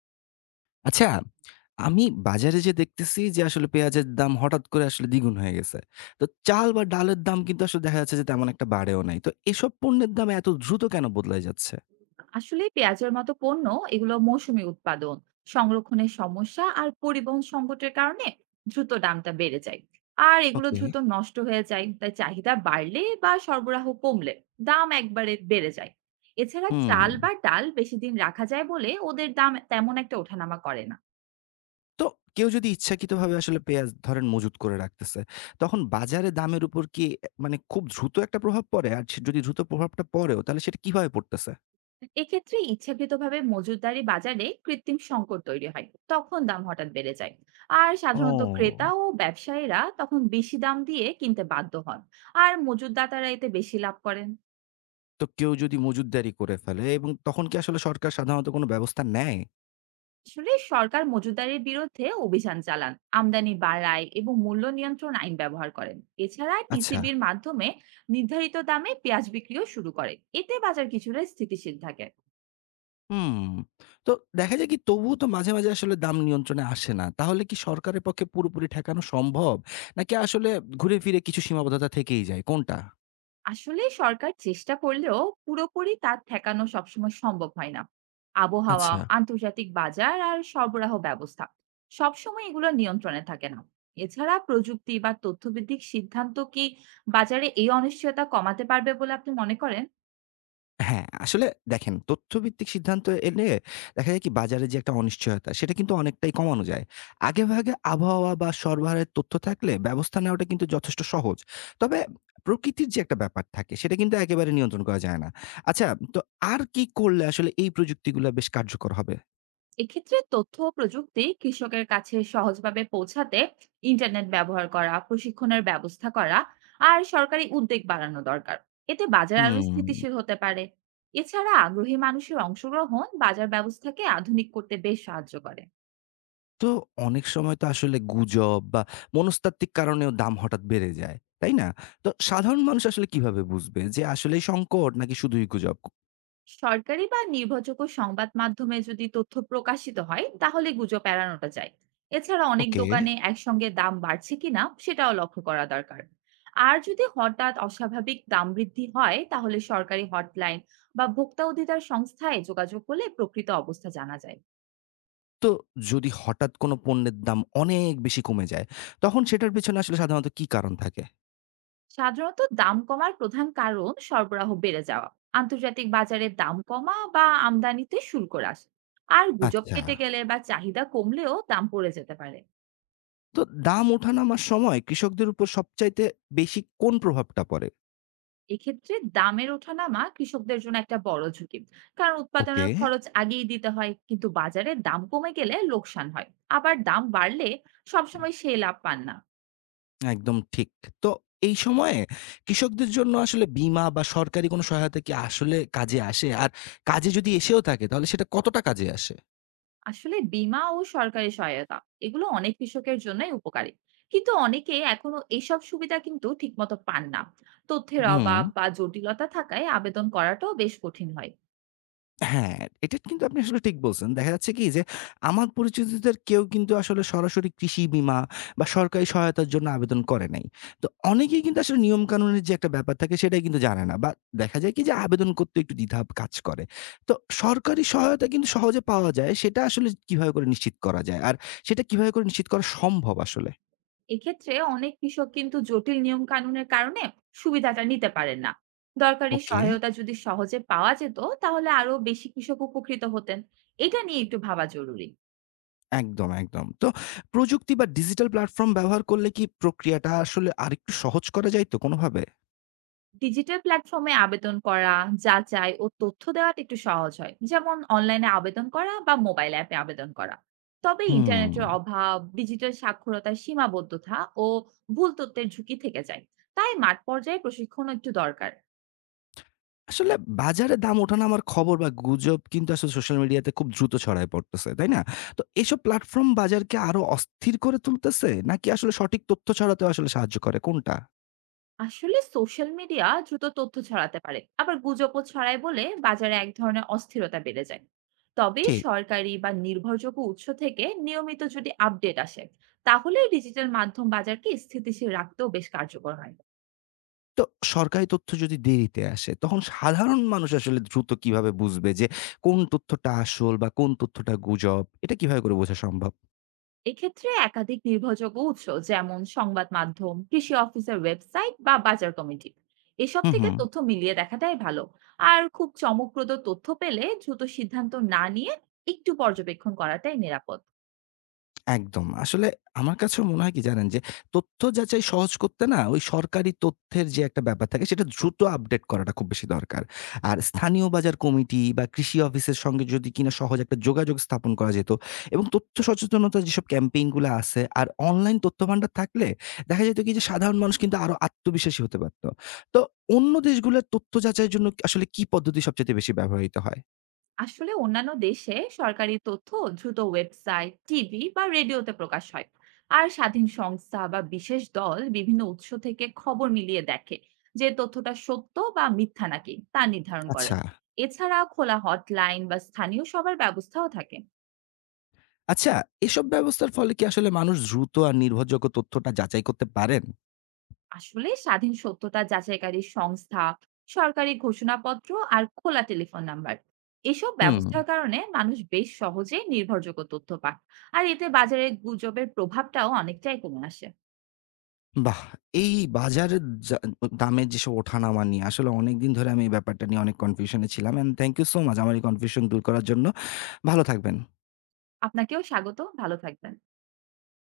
আচ্ছা, আমি বাজারে যেয়ে দেখতেছি যে আসলে পেঁয়াজের দাম হঠাৎ করে আসলে দ্বিগুণ হয়ে গেছে। তো চাল বা ডালের দাম কিন্তু আসলে দেখা যাচ্ছে যে তেমন একটা বাড়েও নাই। তো এসব পণ্যের দাম এত দ্রুত কেন বদলায় যাচ্ছে? আসলে পেঁয়াজের মতো পণ্য এগুলো মৌসুমী উৎপাদন, সংরক্ষণের সমস্যা আর পরিবহন সংকটের কারণে দ্রুত দামটা বেড়ে যায়। আর এগুলো ওকে। দ্রুত নষ্ট হয়ে যায়, তাই চাহিদা বাড়লে বা সরবরাহ কমলে দাম একবারে বেড়ে যায়। এছাড়া হুম, চাল বা ডাল বেশি দিন রাখা যায় বলে ওদের দাম তেমন একটা ওঠানামা করে না। তো কেউ যদি ইচ্ছাকৃতভাবে আসলে পেঁয়াজ ধরেন মজুত করে রাখতেছে, তখন বাজারে দামের উপর কি এ মানে খুব দ্রুত একটা প্রভাব পড়ে? আর সে যদি দ্রুত প্রভাবটা পড়েও তাহলে সেটা কিভাবে পড়তেছে? এক্ষেত্রে ইচ্ছাকৃতভাবে মজুতদারি বাজারে কৃত্রিম সংকট তৈরি হয়, তখন দাম হঠাৎ বেড়ে যায়। আর সাধারণত ক্রেতা ও! ও ব্যবসায়ীরা তখন বেশি দাম দিয়ে কিনতে বাধ্য হন, আর মজুতদাতারা এতে বেশি লাভ করেন। তো কেউ যদি মজুতদারি করে ফেলে এবং তখন কি আসলে সরকার সাধারণত কোনো ব্যবস্থা নেয়? আসলে সরকার মজুতদারির বিরুদ্ধে অভিযান চালান, আমদানি বাড়ায় এবং মূল্য নিয়ন্ত্রণ আইন ব্যবহার করেন। এছাড়া আচ্ছা। টিসিবির মাধ্যমে নির্ধারিত দামে পেঁয়াজ বিক্রিও শুরু করে, এতে বাজার কিছুটা স্থিতিশীল থাকে। হুম। তো দেখা যায় কি তবুও তো মাঝে মাঝে আসলে দাম নিয়ন্ত্রণে আসে না। তাহলে কি সরকারের পক্ষে পুরোপুরি ঠেকানো সম্ভব? নাকি আসলে ঘুরে ফিরে কিছু সীমাবদ্ধতা থেকেই যায় কোনটা? আসলে সরকার চেষ্টা করলেও পুরোপুরি তা ঠেকানো সবসময় সম্ভব হয় না। আবহাওয়া, আচ্ছা। আন্তর্জাতিক বাজার আর সরবরাহ ব্যবস্থা সবসময় এগুলো নিয়ন্ত্রণে থাকে না। এছাড়া প্রযুক্তি বা তথ্যভিত্তিক সিদ্ধান্ত কি বাজারে এই অনিশ্চয়তা কমাতে পারবে বলে আপনি মনে করেন? হ্যাঁ, আসলে দেখেন তথ্যভিত্তিক সিদ্ধান্ত এলে দেখা যায় কি বাজারে যে একটা অনিশ্চয়তা সেটা কিন্তু অনেকটাই কমানো যায়। আগেভাগে আবহাওয়া বা সরবরাহের তথ্য থাকলে ব্যবস্থা নেওয়াটা কিন্তু যথেষ্ট সহজ। তবে প্রকৃতির যে একটা ব্যাপার থাকে সেটা কিন্তু একেবারে নিয়ন্ত্রণ করা যায় না। আচ্ছা, তো আর কি করলে আসলে এই প্রযুক্তিগুলা বেশ কার্যকর হবে? এক্ষেত্রে তথ্য ও প্রযুক্তি কৃষকের কাছে সহজভাবে পৌঁছাতে ইন্টারনেট ব্যবহার করা, প্রশিক্ষণের ব্যবস্থা করা আর সরকারি উদ্যোগ বাড়ানো দরকার। এতে বাজার আরো হুম, স্থিতিশীল হতে পারে। এছাড়া আগ্রহী মানুষের অংশগ্রহণ বাজার ব্যবস্থাকে আধুনিক করতে বেশ সাহায্য করে। তো অনেক সময় তো আসলে গুজব বা মনস্তাত্ত্বিক কারণেও দাম হঠাৎ বেড়ে যায়, তাই না? তো সাধারণ মানুষ আসলে কিভাবে বুঝবে যে আসলেই সংকট নাকি শুধুই গুজব? সরকারি বা নির্ভরযোগ্য সংবাদ মাধ্যমে যদি তথ্য প্রকাশিত হয় তাহলে গুজব এড়ানোটা যায়। এছাড়া অনেক ওকে। দোকানে একসঙ্গে দাম বাড়ছে কিনা সেটাও লক্ষ্য করা দরকার। আর যদি হঠাৎ অস্বাভাবিক দাম বৃদ্ধি হয় তাহলে সরকারি হটলাইন বা ভোক্তা অধিকার সংস্থায় যোগাযোগ করলে প্রকৃত অবস্থা জানা যায়। তো যদি হঠাৎ কোনো পণ্যের দাম অনেক বেশি কমে যায়, তখন সেটার পেছনে আসলে সাধারণত কি কারণ থাকে? সাধারণত দাম কমার প্রধান কারণ সরবরাহ বেড়ে যাওয়া, আন্তর্জাতিক বাজারে দাম কমা বা আমদানিতে শুল্ক হ্রাস। আর গুজব আচ্ছা, কেটে গেলে বা চাহিদা কমলেও দাম পড়ে যেতে পারে। তো দাম ওঠানামার সময় কৃষকদের উপর সবচাইতে বেশি কোন প্রভাবটা পড়ে? এক্ষেত্রে দামের ওঠানামা কৃষকদের জন্য একটা বড় ঝুঁকি, কারণ ওকে। উৎপাদনের খরচ আগেই দিতে হয় কিন্তু বাজারে দাম কমে গেলে লোকসান হয়। আবার দাম বাড়লে সবসময় সেই লাভ পান না। একদম ঠিক। তো এই সময়ে কৃষকদের জন্য আসলে বীমা বা সরকারি কোনো সহায়তা কি আসলে কাজে আসে? আর কাজে যদি এসেও থাকে তাহলে সেটা কতটা কাজে আসে? আসলে বীমা ও সরকারি সহায়তা এগুলো অনেক কৃষকের জন্যই উপকারী, কিন্তু অনেকে এখনো এসব সুবিধা কিন্তু ঠিকমতো পান না। তথ্যের হুম। অভাব বা জটিলতা থাকায় আবেদন করাটাও বেশ কঠিন হয়। হ্যাঁ, এটা কিন্তু আপনি আসলে ঠিক বলছেন। দেখা যাচ্ছে কি যে, আমার পরিচিতদের কেউ কিন্তু আসলে সরাসরি কৃষি বীমা বা সরকারি সহায়তার জন্য আবেদন করে নাই। তো অনেকেই কিন্তু আসলে নিয়মকানুনের যে একটা ব্যাপার থাকে সেটাই কিন্তু জানে না বা দেখা যায় কি যে আবেদন করতে একটু দ্বিধা কাজ করে। তো সরকারি সহায়তা কিন্তু সহজে পাওয়া যায় সেটা আসলে কিভাবে করে নিশ্চিত করা যায়? আর সেটা কিভাবে করে নিশ্চিত করা সম্ভব আসলে? এক্ষেত্রে অনেক কৃষক কিন্তু জটিল নিয়ম কানুনের কারণে সুবিধাটা নিতে পারেন না। দরকারি ওকে। সহায়তা যদি সহজে পাওয়া যেত তাহলে আরো বেশি কৃষক উপকৃত হতেন। এটা নিয়ে একটু ভাবা জরুরি। একদম। তো প্রযুক্তি বা ডিজিটাল প্ল্যাটফর্ম ব্যবহার করলে কি প্রক্রিয়াটা আসলে আরেকটু সহজ করা যায় তো কোনোভাবে? ডিজিটাল প্ল্যাটফর্মে আবেদন করা, যাচাই ও তথ্য দেওয়াটা একটু সহজ হয়, যেমন অনলাইনে আবেদন করা বা মোবাইল অ্যাপে আবেদন করা। তবে হুম। ইন্টারনেটের অভাব, ডিজিটাল সাক্ষরতার সীমাবদ্ধতা ও ভুল তথ্যের ঝুঁকি থেকে যায়। তাই মাঠ পর্যায়ে প্রশিক্ষণ একটু দরকার। আসলে বাজারে দাম ওঠানামার খবর বা গুজব কিন্তু আসলে সোশ্যাল মিডিয়াতে খুব দ্রুত ছড়ায় পড়তেছে, তাই না? তো এসব প্ল্যাটফর্ম বাজারকে আরো অস্থির করে তুলতেছে নাকি আসলে সঠিক তথ্য ছড়াতেও আসলে সাহায্য করে কোনটা? আসলে সোশ্যাল মিডিয়া দ্রুত তথ্য ছড়াতে পারে, আবার গুজবও ছড়ায় বলে বাজারে এক ধরনের অস্থিরতা বেড়ে যায়। তবে ঠিক। সরকারি বা নির্ভরযোগ্য উৎস থেকে নিয়মিত যদি আপডেট আসে তাহলে ডিজিটাল মাধ্যম বাজারকে স্থিতিশীল রাখতেও বেশ কার্যকর হয়। তো সরকারি তথ্য যদি দেরিতে আসে তখন সাধারণ মানুষ আসলে দ্রুত কিভাবে বুঝবে যে কোন তথ্যটা আসল বা কোন তথ্যটা গুজব? এটা কিভাবে করে বোঝা সম্ভব? এক্ষেত্রে একাধিক নির্ভরযোগ্য উৎস, যেমন সংবাদ মাধ্যম, কৃষি অফিসের ওয়েবসাইট বা বাজার কমিটি, এসব হু। থেকে তথ্য মিলিয়ে দেখাটাই ভালো। আর খুব চমকপ্রদ তথ্য পেলে দ্রুত সিদ্ধান্ত না নিয়ে একটু পর্যবেক্ষণ করাটাই নিরাপদ। একদম। আসলে আমার কাছেও মনে হয় কি জানেন? যে তথ্য যাচাই সহজ করতে না ওই সরকারি তথ্যের যে একটা ব্যাপার থাকে সেটা দ্রুত আপডেট করাটা খুব বেশি দরকার। আর স্থানীয় বাজার কমিটি বা কৃষি অফিসের সঙ্গে যদি কিনা সহজ একটা যোগাযোগ স্থাপন করা যেত এবং তথ্য সচেতনতার যেসব ক্যাম্পেইন গুলা আছে আর অনলাইন তথ্য ভান্ডার থাকলে দেখা যেত কি যে সাধারণ মানুষ কিন্তু আরো আত্মবিশ্বাসী হতে পারত। তো অন্য দেশগুলোর তথ্য যাচাইয়ের জন্য আসলে কি পদ্ধতি সবচাইতে বেশি ব্যবহৃত হয়? আসলে অন্যান্য দেশে সরকারি তথ্য দ্রুত ওয়েবসাইট, টিভি বা রেডিওতে প্রকাশ হয়। আর স্বাধীন সংস্থা বা বিশেষ দল বিভিন্ন উৎস থেকে খবর মিলিয়ে দেখে যে তথ্যটা সত্য বা মিথ্যা নাকি তা নির্ধারণ করেন। আচ্ছা। এছাড়া খোলা হটলাইন বা স্থানীয় সবার ব্যবস্থাও থাকে। আচ্ছা, এসব ব্যবস্থার ফলে কি আসলে মানুষ দ্রুত আর নির্ভরযোগ্য তথ্যটা যাচাই করতে পারেন? আসলে স্বাধীন সত্যতা যাচাইকারী সংস্থা, সরকারি ঘোষণাপত্র আর খোলা টেলিফোন নাম্বার, এসব হুম, ব্যবস্থার কারণে মানুষ বেশ সহজেই নির্ভরযোগ্য তথ্য পায়। আর এতে বাজারে গুজবের প্রভাবটাও অনেকটাই কমে আসে। বাহ! এই বাজারের যা দামের যেসব ওঠানামা নিয়ে আসলে অনেকদিন ধরে আমি এই ব্যাপারটা নিয়ে অনেক কনফিউশন এ ছিলাম। And thank you so much আমার এই কনফিউশন দূর করার জন্য। ভালো থাকবেন। আপনাকেও স্বাগত, ভালো থাকবেন।